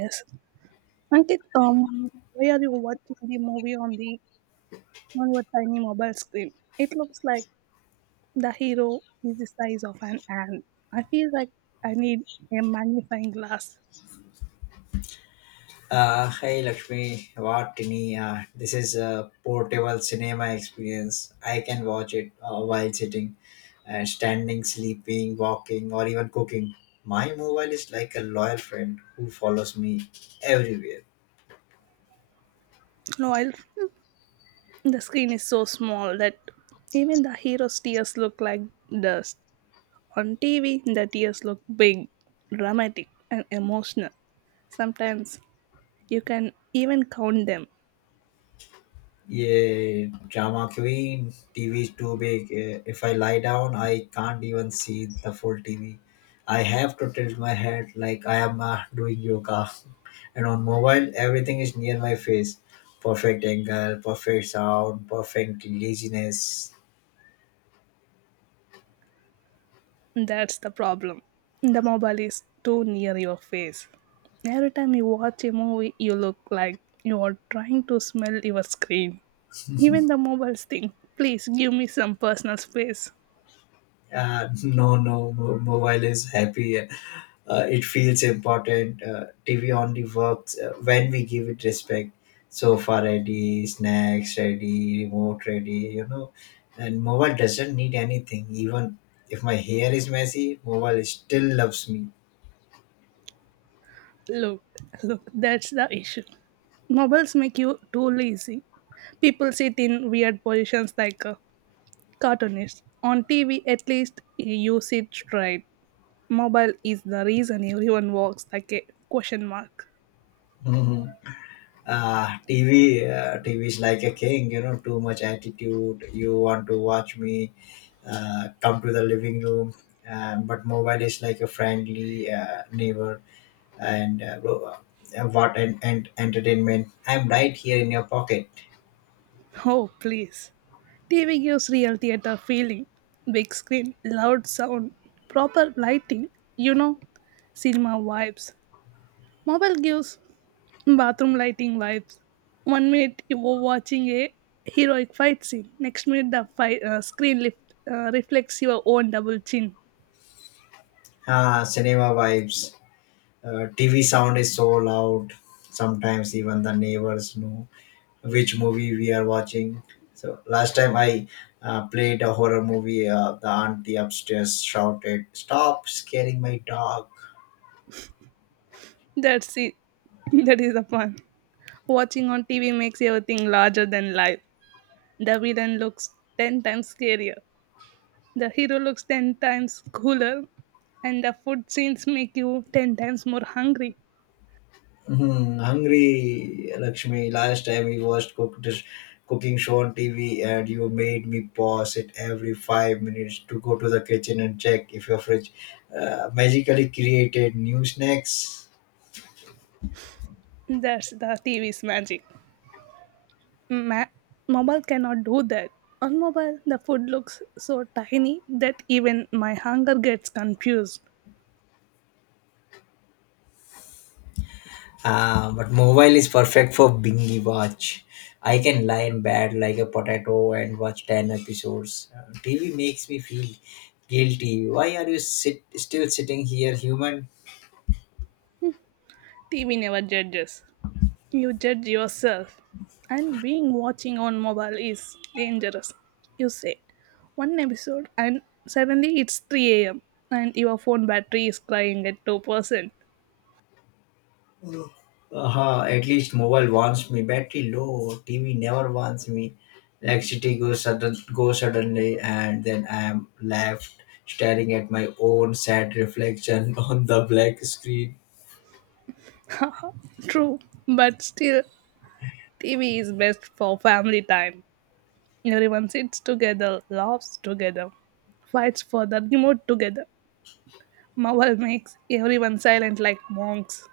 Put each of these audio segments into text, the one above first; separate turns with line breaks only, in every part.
Yes. Ankit, why are you watching the movie on the on your tiny mobile screen? It looks like the hero is the size of an ant. I feel like I need a magnifying glass.
Hey Lakshmi, Vatini. This is a portable cinema experience. I can watch it while sitting, and standing, sleeping, walking, or even cooking. My mobile is like a loyal friend who follows me everywhere.
No, I. the screen is so small that even the hero's tears look like dust. On TV, the tears look big, dramatic, and emotional. Sometimes you can even count them.
Yeah, drama queen. TV is too big. If I lie down, I can't even see the full TV. I have to tilt my head like I am doing yoga. And on mobile, everything is near my face. Perfect angle, perfect sound, perfect laziness.
That's the problem. The mobile is too near your face. Every time you watch a movie, you look like you are trying to smell your screen. Even the mobiles think, please give me some personal space.
No, no, mobile is happy. It feels important. TV only works when we give it respect. Sofa ready, snacks ready, remote ready. And mobile doesn't need anything. Even if my hair is messy, mobile still loves me.
Look, look, that's the issue. Mobiles make you too lazy. People sit in weird positions like cartoonists. On TV, at least you sit straight. Mobile is the reason everyone walks like a question mark.
Mhm. TV is like a king, too much attitude. You want to watch me, come to the living room. But mobile is like a friendly neighbor and and entertainment. I'm right here in your pocket.
Oh, please. TV gives real theater feeling. Big screen, loud sound, proper lighting, you know, cinema vibes. Mobile gives bathroom lighting vibes. One minute you were watching a heroic fight scene, next minute the fight, screen lift, reflects your own double chin.
Ah, cinema vibes. TV sound is so loud. Sometimes even the neighbors know which movie we are watching. So last time I played a horror movie, the auntie upstairs shouted, "Stop scaring my dog!"
That's it. That is the fun. Watching on TV makes everything larger than life. The villain looks 10 times scarier. The hero looks 10 times cooler, and the food scenes make you 10 times more hungry.
Mhm. Hungry Lakshmi, last time we watched cooking show on TV and you made me pause it every 5 minutes to go to the kitchen and check if your fridge magically created new snacks.
That's the TV's magic. Ma- mobile cannot do that. On mobile, the food looks so tiny that even my hunger gets confused.
Ah, but mobile is perfect for bingy watch. I can lie in bed like a potato and watch 10 episodes. TV makes me feel guilty. Why are you still sitting here, human?
TV never judges. You judge yourself. And being watching on mobile is dangerous. You say one episode and suddenly it's 3 a.m. and your phone battery is crying at 2%.
At least mobile wants me. Battery low. TV never wants me. Electricity goes suddenly, and then I am left staring at my own sad reflection on the black screen.
True, but still, TV is best for family time. Everyone sits together, laughs together, fights for the remote together. Marvel makes everyone silent like monks.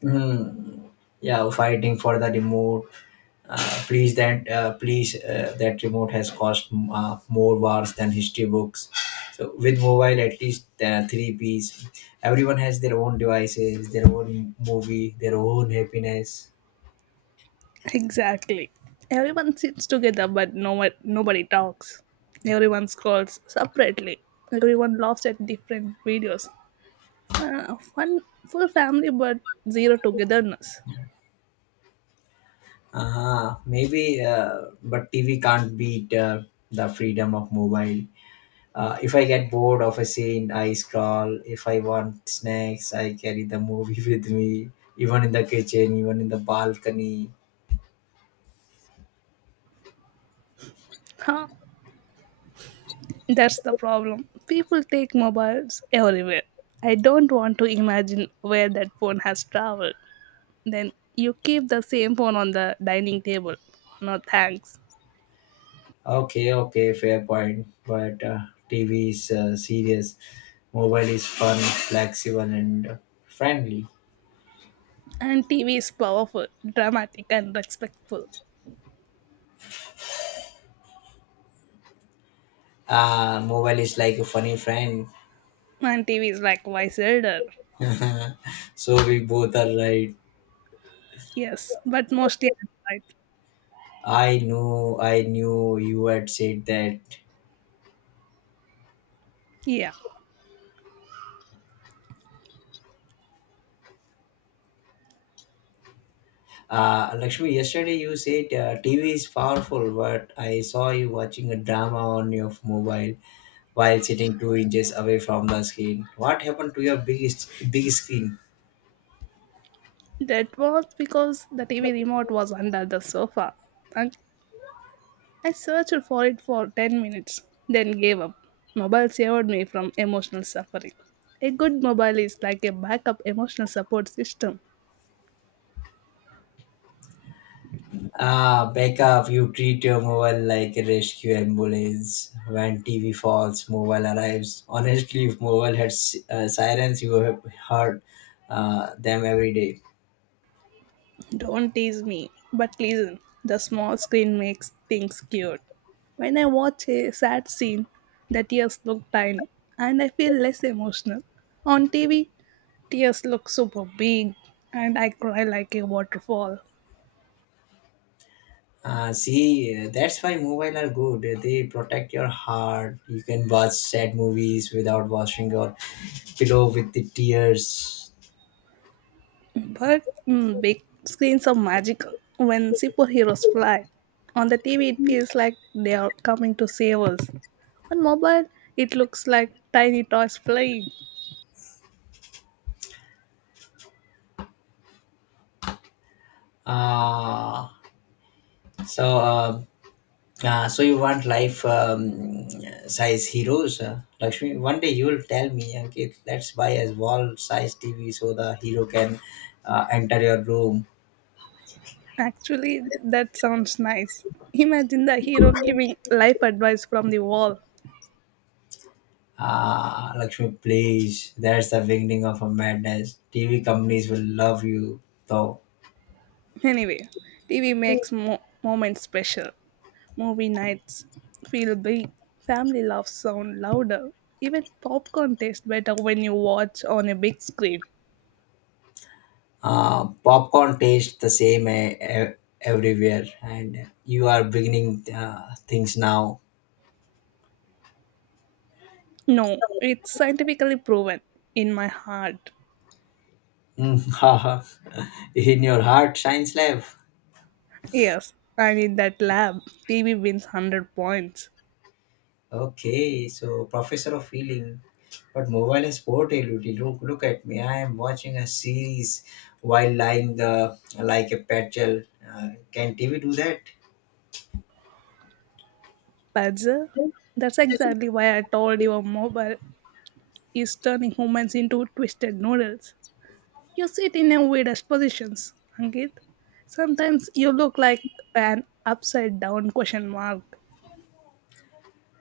Hmm. Yeah, fighting for the remote. Please that please That remote has cost more wars than history books. So with mobile, at least three P's. Everyone has their own devices, their own movie, their own happiness.
Exactly. Everyone sits together, but no one, nobody talks. Everyone scrolls separately. Everyone laughs at different videos. Fun, full family, but zero togetherness.
Maybe, but TV can't beat the freedom of mobile. If I get bored of a scene, I scroll. If I want snacks, I carry the movie with me, even in the kitchen, even in the balcony.
Huh? That's the problem. People take mobiles everywhere. I don't want to imagine where that phone has traveled. Then you keep the same phone on the dining table. No thanks.
Okay, okay, fair point. But TV is serious. Mobile is fun, flexible, and friendly.
And TV is powerful, dramatic, and respectful.
Mobile is like a funny friend.
And TV is likewise elder.
So we both are right.
Yes, but mostly Android.
I know, I knew you had said that.
Yeah.
Lakshmi, yesterday you said TV is powerful, but I saw you watching a drama on your mobile while sitting 2 inches away from the screen. What happened to your biggest big screen?
That was because the TV remote was under the sofa. And I searched for it for 10 minutes, then gave up. Mobile saved me from emotional suffering. A good mobile is like a backup emotional support system.
Ah, back up! You treat your mobile like a rescue ambulance. When TV falls, mobile arrives. Honestly, if mobile had sirens, you would have heard them every day.
Don't tease me, but listen, the small screen makes things cute. When I watch a sad scene, the tears look tiny and I feel less emotional. On TV, tears look super big and I cry like a waterfall.
See, that's why mobile are good. They protect your heart. You can watch sad movies without washing your pillow with the tears.
But big screens are magical. When superheroes fly on the TV, it feels like they are coming to save us. On mobile, it looks like tiny toys flying.
Uh, so, uh, so you want life size heroes, Lakshmi? One day you will tell me, okay, let's buy a wall size TV so the hero can enter your room.
Actually, that sounds nice. Imagine the hero giving life advice from the wall.
Ah, Lakshmi, please. That's the beginning of a madness. TV companies will love you, though.
Anyway, TV makes moments special. Movie nights feel big. Family laughs sound louder. Even popcorn tastes better when you watch on a big screen.
Popcorn tastes the same everywhere, and you are beginning things now.
No, it's scientifically proven in my heart.
Mm. Haha. In your heart shines love.
Yes, and in that lab, TV wins 100 points.
Okay, so professor of feeling. But mobile has sport illusion. Look at me, I am watching a series while lying the like a petrol. Can TV do that?
Pazza, that's exactly why I told you a mobile is turning humans into twisted noodles. You sit in a weirdest positions, Ankit. Sometimes you look like an upside down question mark.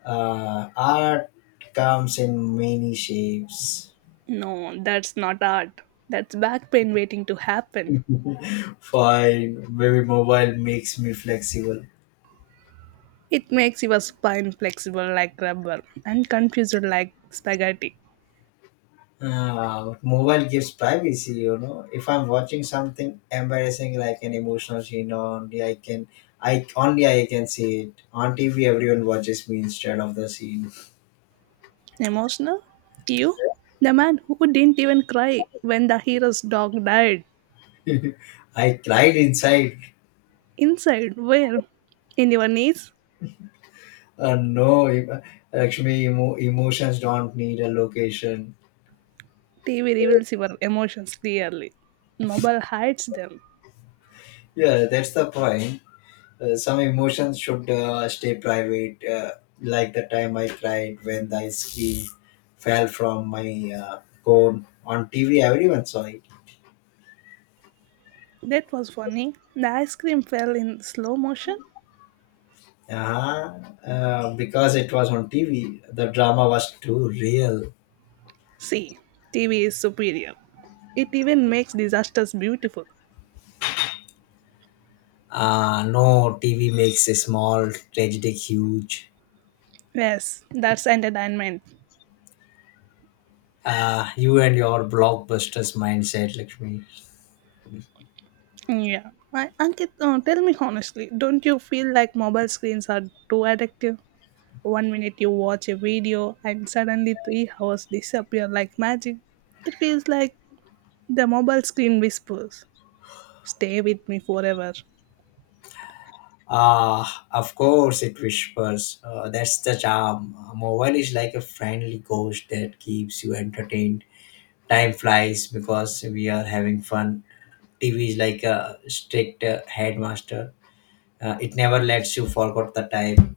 Art comes in many shapes.
No, that's not art. That's back pain waiting to happen.
Fine, maybe mobile makes me flexible.
It makes your spine flexible like rubber and confused like spaghetti.
Mobile gives privacy. If I'm watching something embarrassing like an emotional scene, only I can see it on TV. Everyone watches me instead of the scene.
Emotional? You? The man who didn't even cry when the hero's dog died.
I cried inside.
Inside, where? In your knees?
No, Lakshmi, emotions don't need a location.
TV reveals your emotions clearly. Mobile hides them.
Yeah, that's the point. Some emotions should stay private, like the time I cried when the ice cream fell from my cone on TV. Everyone saw it.
That was funny. The ice cream fell in slow motion.
Yeah, because it was on TV, the drama was too real.
See, TV is superior. It even makes disasters beautiful.
No, TV makes a small tragedy huge.
Yes, that's entertainment.
You and your blockbusters mindset, Lakshmi.
Yeah. My Ankit, tell me honestly, don't you feel like mobile screens are too addictive? One minute you watch a video and suddenly 3 hours disappear like magic. It feels like the mobile screen whispers, stay with me forever.
Ah, of course it whispers. That's the charm. A mobile is like a friendly ghost that keeps you entertained. Time flies because we are having fun. TV is like a strict headmaster. It never lets you forget the time.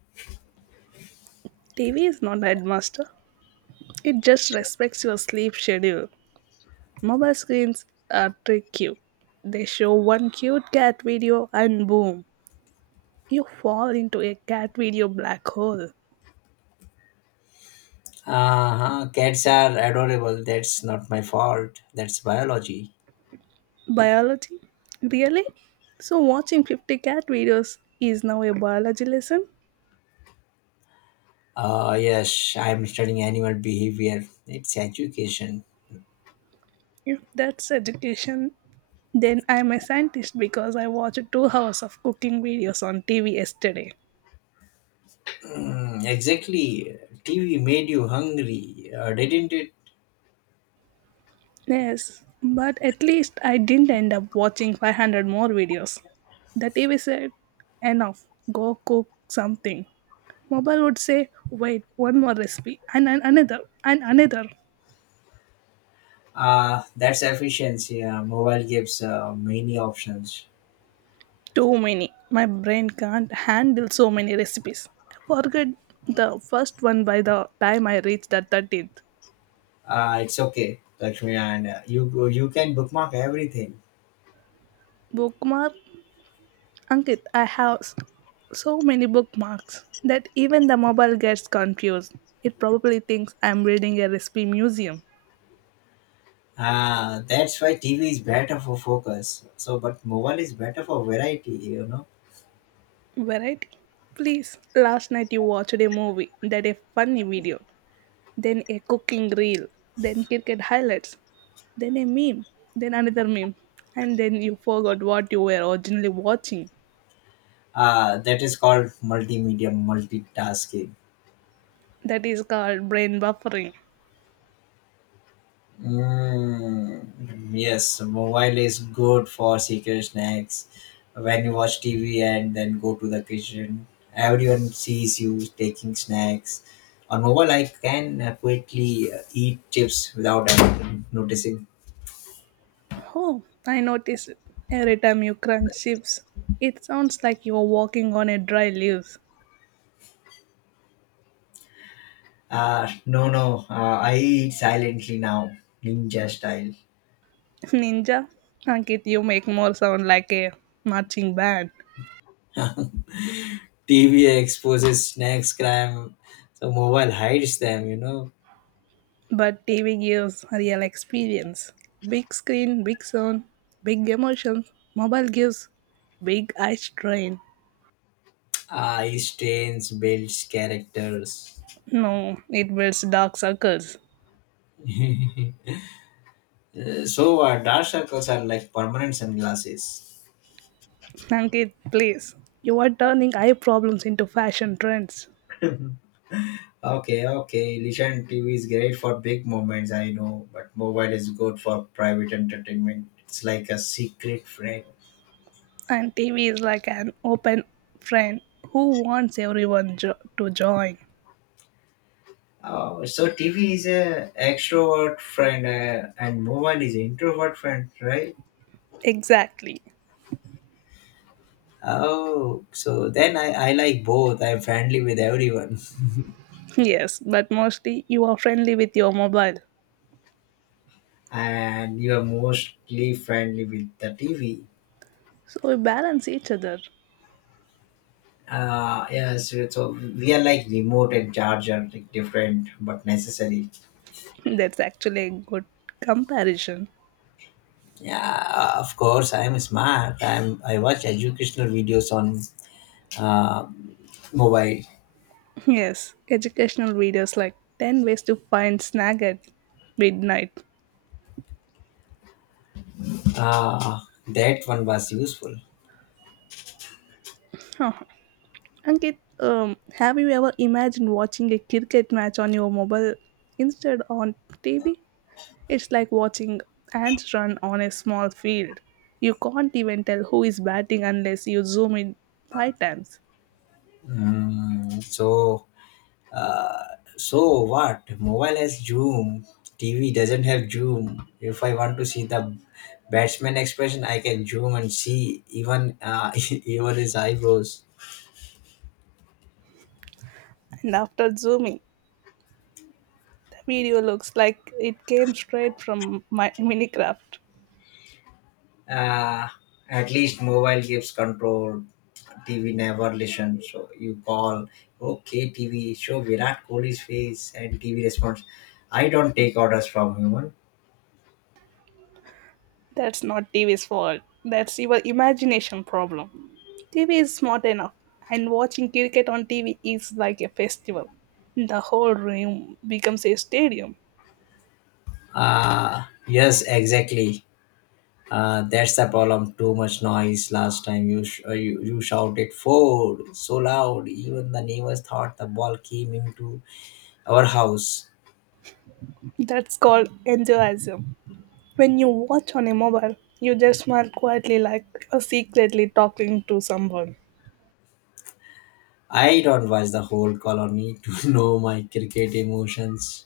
TV is not headmaster, it just respects your sleep schedule. Mobile screens are trick you. They show one cute cat video and boom, you fall into a cat video black hole.
Uh-huh. Cats are adorable. That's not my fault. That's biology.
Biology? Really? So, watching 50 cat videos is now a biology lesson?
Yes, I'm studying animal behavior. It's education.
If that's education, then I'm a scientist because I watched 2 hours of cooking videos on TV yesterday.
Mm, exactly. TV made you hungry, didn't it?
Yes, but at least I didn't end up watching 500 more videos. The TV said, enough, go cook something. Mobile would say, wait, one more recipe, and another, and another.
That's efficiency. Mobile gives many options.
Too many. My brain can't handle so many recipes. I forgot the first one by the time I reached the 13th.
It's okay, Lakshmi, and you can bookmark everything.
Bookmark Ankit, I have so many bookmarks that even the mobile gets confused. It probably thinks I'm reading a recipe museum.
That's why TV is better for focus. So, but mobile is better for variety.
Variety? Please, last night you watched a movie, then a funny video, then a cooking reel, then cricket highlights, then a meme, then another meme, and then you forgot what you were originally watching.
That is called multimedia multitasking.
That is called brain buffering.
Mm. Yes, mobile is good for secret snacks. When you watch TV and then go to the kitchen, everyone sees you taking snacks. On mobile, I can quickly eat chips without anyone noticing.
Oh, I notice it. Every time you crunch chips, it sounds like you're walking on a dry leaves.
No, no, I eat silently now, ninja style.
Ninja, Ankit, you make more sound like a marching band.
TV exposes snacks crime, so mobile hides them.
But TV gives real experience. Big screen, big sound, big emotions. Mobile gives big eye strain.
Ice trains builds characters.
No, it builds dark circles.
So, dark circles are like permanent sunglasses.
Ankit, please. You are turning eye problems into fashion trends.
Okay, okay. Listen, TV is great for big moments, I know, but mobile is good for private entertainment. It's like a secret friend.
And TV is like an open friend who wants everyone to join.
Oh, so TV is a extrovert friend and mobile is introvert friend, right?
Exactly.
Oh, so then I like both. I'm friendly with everyone.
Yes, but mostly you are friendly with your mobile.
And you are mostly friendly with the TV.
So we balance each other.
Yes, so we are like remote and charge are like different but necessary.
That's actually a good comparison.
Yeah, of course, I am smart. I watch educational videos on uh, mobile.
Yes, educational videos like 10 ways to find snag at midnight.
Uh, that one was useful.
Huh. Ankit, have you ever imagined watching a cricket match on your mobile instead on TV? It's like watching ants run on a small field. You can't even tell who is batting unless you zoom in five times.
Mm, so what? Mobile has Zoom. TV doesn't have Zoom. If I want to see the batsman expression, I can zoom and see even even his eyebrows.
And after zooming, the video looks like it came straight from my Minecraft.
uh, at least mobile gives control. TV never listens, so you call, "Okay, TV, show Virat Kohli's face," and TV responds, "I don't take orders from human."
That's not TV's fault. That's your imagination problem. TV is smart enough, and watching cricket on TV is like a festival. The whole room becomes a stadium.
Yes, exactly. That's the problem. Too much noise. Last time you you shouted ford so loud even the neighbors thought the ball came into our house.
That's called enjoyism. When you watch on a mobile, you just smile quietly like you're secretly talking to someone.
I don't watch the whole colony to know my cricket emotions.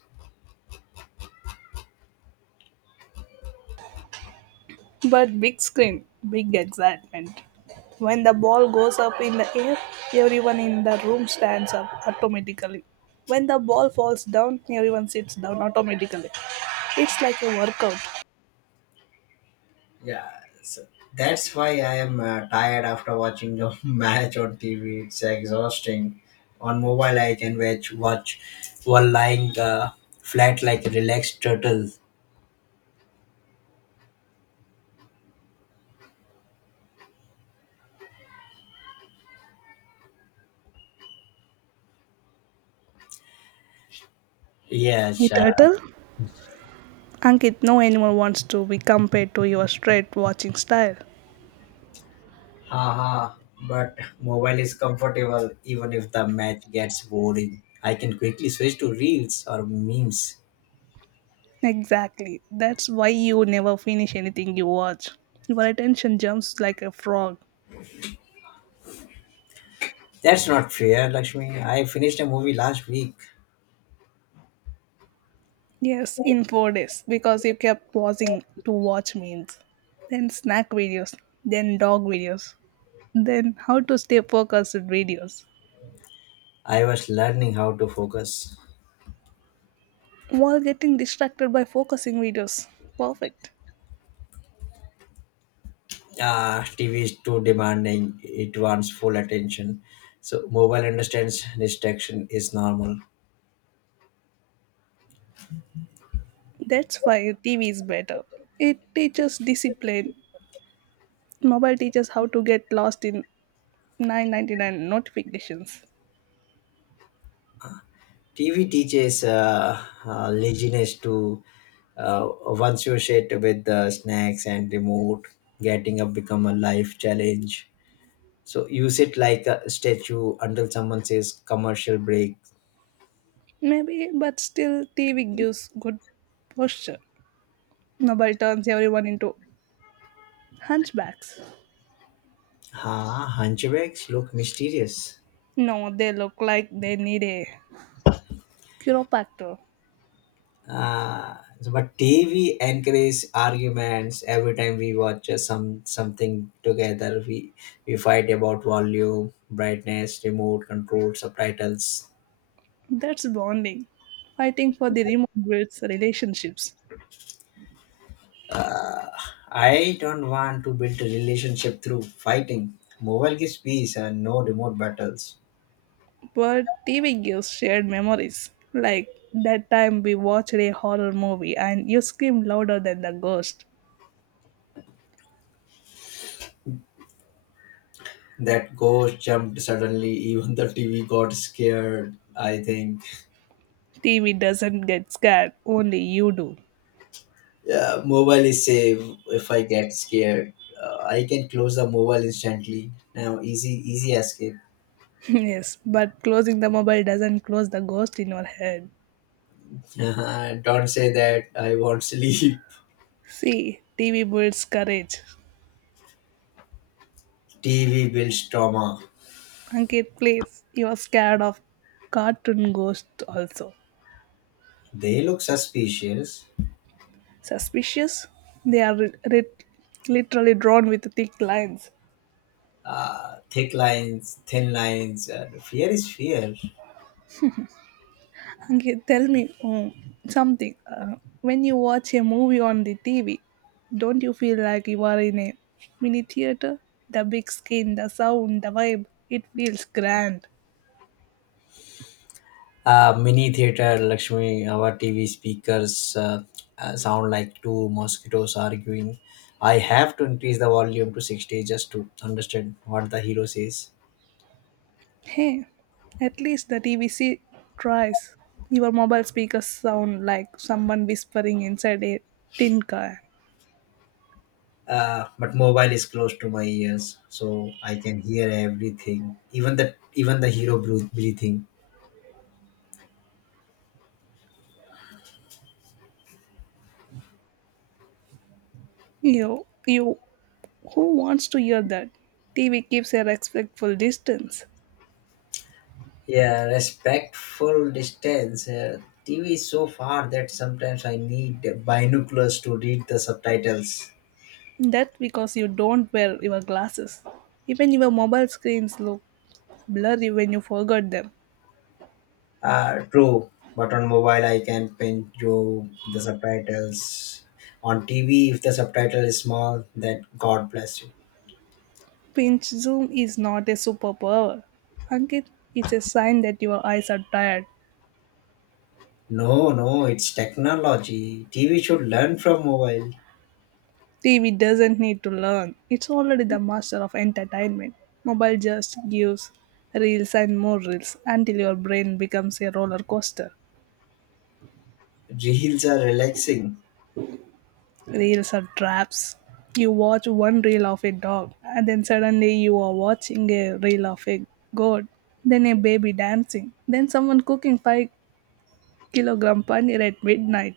But big screen, big excitement. When the ball goes up in the air, everyone in the room stands up automatically. When the ball falls down, everyone sits down automatically. It's like a workout.
Yeah, so that's why I am tired after watching the match on TV. It's exhausting. On mobile, I can watch while lying flat like a relaxed turtle. Yes,
With Turtle, Ankit, no animal wants to be compared to your straight watching style.
haha. But mobile is comfortable even if the match gets boring. I can quickly switch to reels or memes.
Exactly. That's why you never finish anything you watch. Your attention jumps like a frog.
That's not fair, Lakshmi. I finished a movie last week.
Yes, in 4 days because you kept pausing to watch memes, then snack videos, then dog videos, then how to stay focused videos
I was learning how to focus.
while getting distracted by focusing videos. Perfect.
TV is too demanding, it wants full attention. So, mobile understands distraction is normal.
That's why TV is better. It teaches discipline. Mobile teaches how to get lost in 999 notifications.
TV teaches laziness to once you sit with the snacks and remote, getting up become a life challenge. So you sit like a statue until someone says commercial break.
Maybe, but still, TV gives good posture. Mobile turns everyone into hunchbacks.
Ha, hunchbacks look mysterious.
No, they look like they need a chiropractor.
Uh, but TV encourages arguments. Every time we watch something together, we fight about volume, brightness, remote control, subtitles.
That's bonding. Fighting for the remote builds relationships.
I don't want to build a relationship through fighting. Mobile gives peace and no remote battles.
But TV gives shared memories. Like that time we watched a horror movie and you screamed louder than the ghost.
That ghost jumped suddenly. Even the TV got scared. I think
TV doesn't get scared, only you do.
yeah, mobile is safe. If I get scared, I can close the mobile instantly. Now, easy escape.
Yes, but closing the mobile doesn't close the ghost in your head.
Don't say that. I won't sleep.
See, TV builds courage.
TV builds trauma.
Ankit, please, you are scared of cartoon ghosts also.
They look suspicious.
Suspicious. They are literally drawn with thick lines.
Thick lines, thin lines. And fear is fear.
Okay, tell me something. When you watch a movie on the TV, don't you feel like you are in a mini theater? The big screen, the sound, the vibe, it feels grand.
Mini theater, Lakshmi. Our TV speakers sound like two mosquitoes arguing. I have to increase the volume to 60 just to understand what the hero says.
Hey, at least the TVC tries. Your mobile speakers sound like someone whispering inside a tin can.
But mobile is close to my ears, so I can hear everything, even the hero breathing.
You Who wants to hear that? TV keeps a respectful distance.
Yeah, respectful distance. TV is so far that sometimes I need binoculars to read the subtitles.
That's because you don't wear your glasses. Even your mobile screens look blurry when you forgot them.
True, but on mobile I can pin through the subtitles. On TV, if the subtitle is small, then God bless you.
Pinch zoom is not a superpower. Ankit, it's a sign that your eyes are tired.
No, no, it's technology. TV should learn from mobile.
TV doesn't need to learn. It's already the master of entertainment. Mobile just gives reels and more reels until your brain becomes a roller coaster.
Reels are relaxing.
Reels are traps. You watch one reel of a dog, and then suddenly you are watching a reel of a goat, then a baby dancing, then someone cooking 5 kilogram paneer at midnight.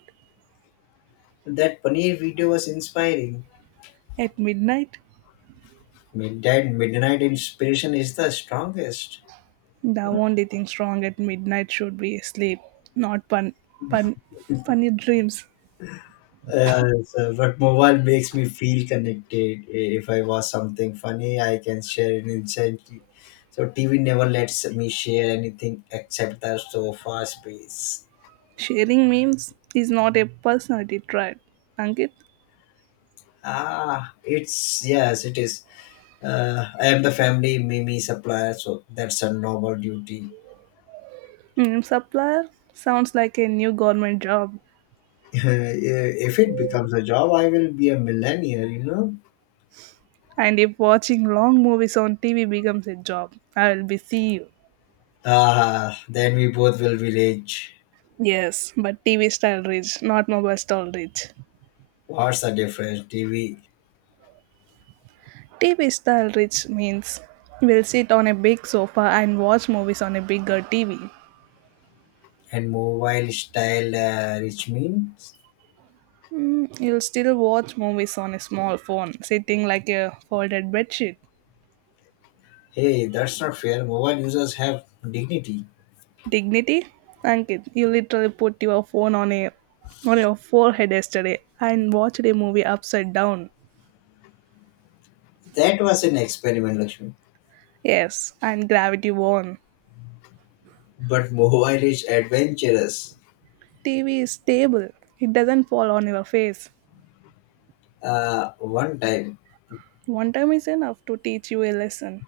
That paneer video was inspiring.
At midnight?
Midnight inspiration is the strongest.
The only thing strong at midnight should be sleep, not pun, funny dreams.
Yeah, so, but mobile makes me feel connected. If I watch something funny, I can share it instantly. So TV never lets me share anything except the sofa space.
Sharing memes is not a personality trait. Ankit,
Ah, it's yes, it is. I am the family Mimi supplier, so that's a noble duty.
meme supplier sounds like a new government job.
If it becomes a job, I will be a millionaire.
And if watching long movies on TV becomes a job, I'll be CEO.
Ah, then we both will be rich.
Yes, but TV style rich, not mobile style rich.
What's the difference? TV
TV style rich means we'll sit on a big sofa and watch movies on a bigger TV.
and mobile style rich means.
You'll still watch movies on a small phone, sitting like a folded bedsheet.
Hey, that's not fair, mobile users have dignity.
Dignity? Ankit, you literally put your phone on a on your forehead yesterday and watched a movie upside down.
That was an experiment, Lakshmi.
Yes, and gravity won.
But mobile is adventurous.
TV is stable, it doesn't fall on your face.
One time.
One time is enough to teach you a lesson.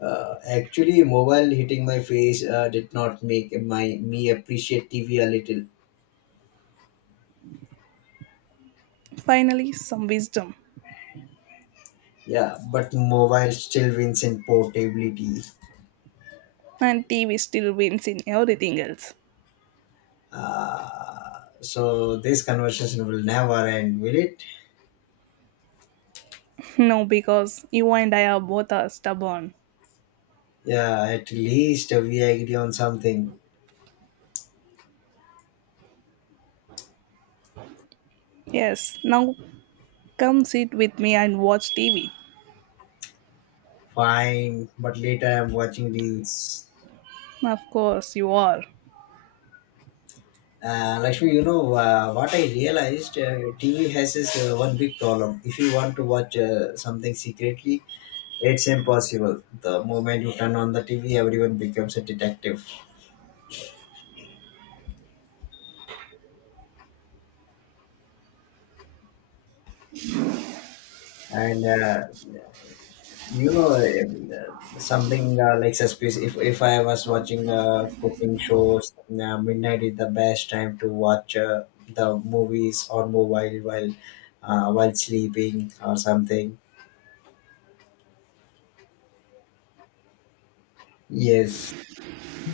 Actually, mobile hitting my face did not make my me appreciate TV a little.
Finally, some wisdom.
Yeah, but mobile still wins in portability.
And TV still wins in everything else.
uh, so this conversation will never end, will it?
No, because you and I are both are stubborn.
Yeah, at least we agree on something.
Yes, now come sit with me and watch TV.
Fine, but later I'm watching reels.
Of course, you are.
Lakshmi, you know what I realized? TV has this one big problem. If you want to watch something secretly, it's impossible. The moment you turn on the TV, everyone becomes a detective, and you know something like suspicious. If I was watching cooking shows, midnight is the best time to watch the movies on mobile while sleeping or something. Yes,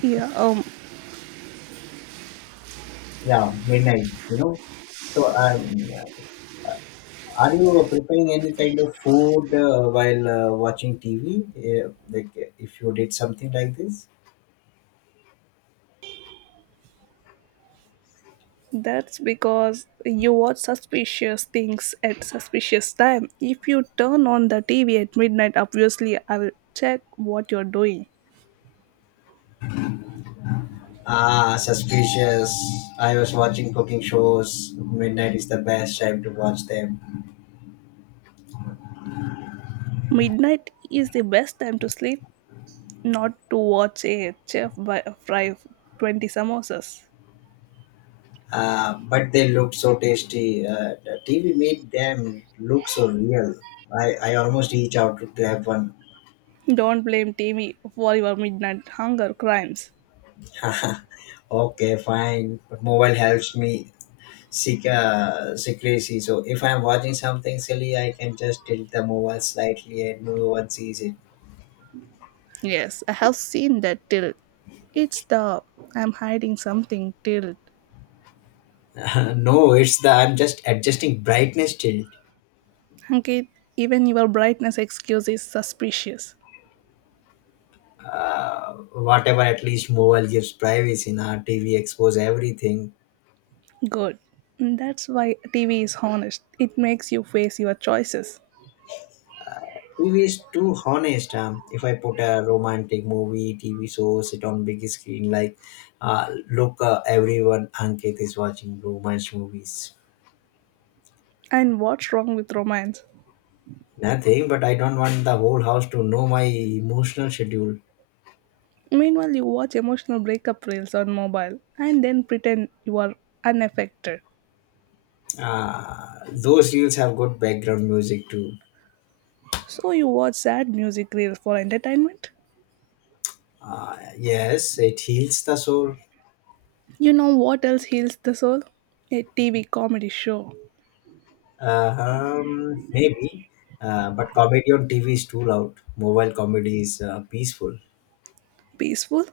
Yeah,
yeah, midnight. So, are you preparing any kind of food while watching TV? Like, if you did something like this?
that's because you watch suspicious things at suspicious time. If you turn on the TV at midnight, obviously I will check what you're doing.
Ah, suspicious. I was watching cooking shows. Midnight is the best time to watch them.
Midnight is the best time to sleep, not to watch a chef fry 20 samosas.
But they looked so tasty. The TV made them look so real. I almost reach out to have one.
Don't blame TV for your midnight hunger crimes.
Okay, fine. But mobile helps me secrecy. So if I'm watching something silly, I can just tilt the mobile slightly and no one sees it.
Yes, I have seen that tilt. It's the I'm hiding something tilt.
No, it's the I'm just adjusting brightness tilt.
Ankit, even your brightness excuse is suspicious.
Whatever, at least mobile gives privacy. Now TV expose everything.
Good. That's why TV is honest. It makes you face your choices.
TV is too honest. If I put a romantic movie, TV show, sit on big screen, like, look, everyone, Ankit is watching romance movies.
And what's wrong with romance?
Nothing, but I don't want the whole house to know my emotional schedule.
Meanwhile, you watch emotional breakup reels on mobile and then pretend you are unaffected.
Those reels have good background music too.
So you watch sad music reels for entertainment.
Yes, it heals the soul.
You know what else heals the soul? A TV comedy show.
Maybe, but comedy on TV is too loud. Mobile comedy is peaceful.
Peaceful?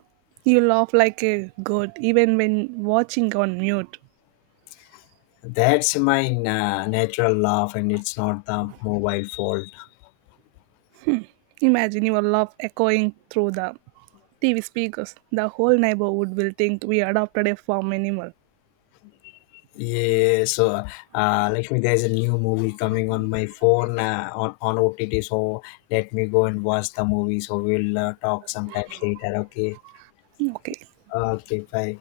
You laugh like a goat even when watching on mute.
That's my natural laugh, and it's not the mobile fault.
Imagine your laugh echoing through the TV speakers. The whole neighborhood will think we adopted a farm animal.
Yeah, so like me, there's a new movie coming on my phone on OTT. So let me go and watch the movie. So we'll talk sometime later. Okay.
Okay.
Okay. Bye.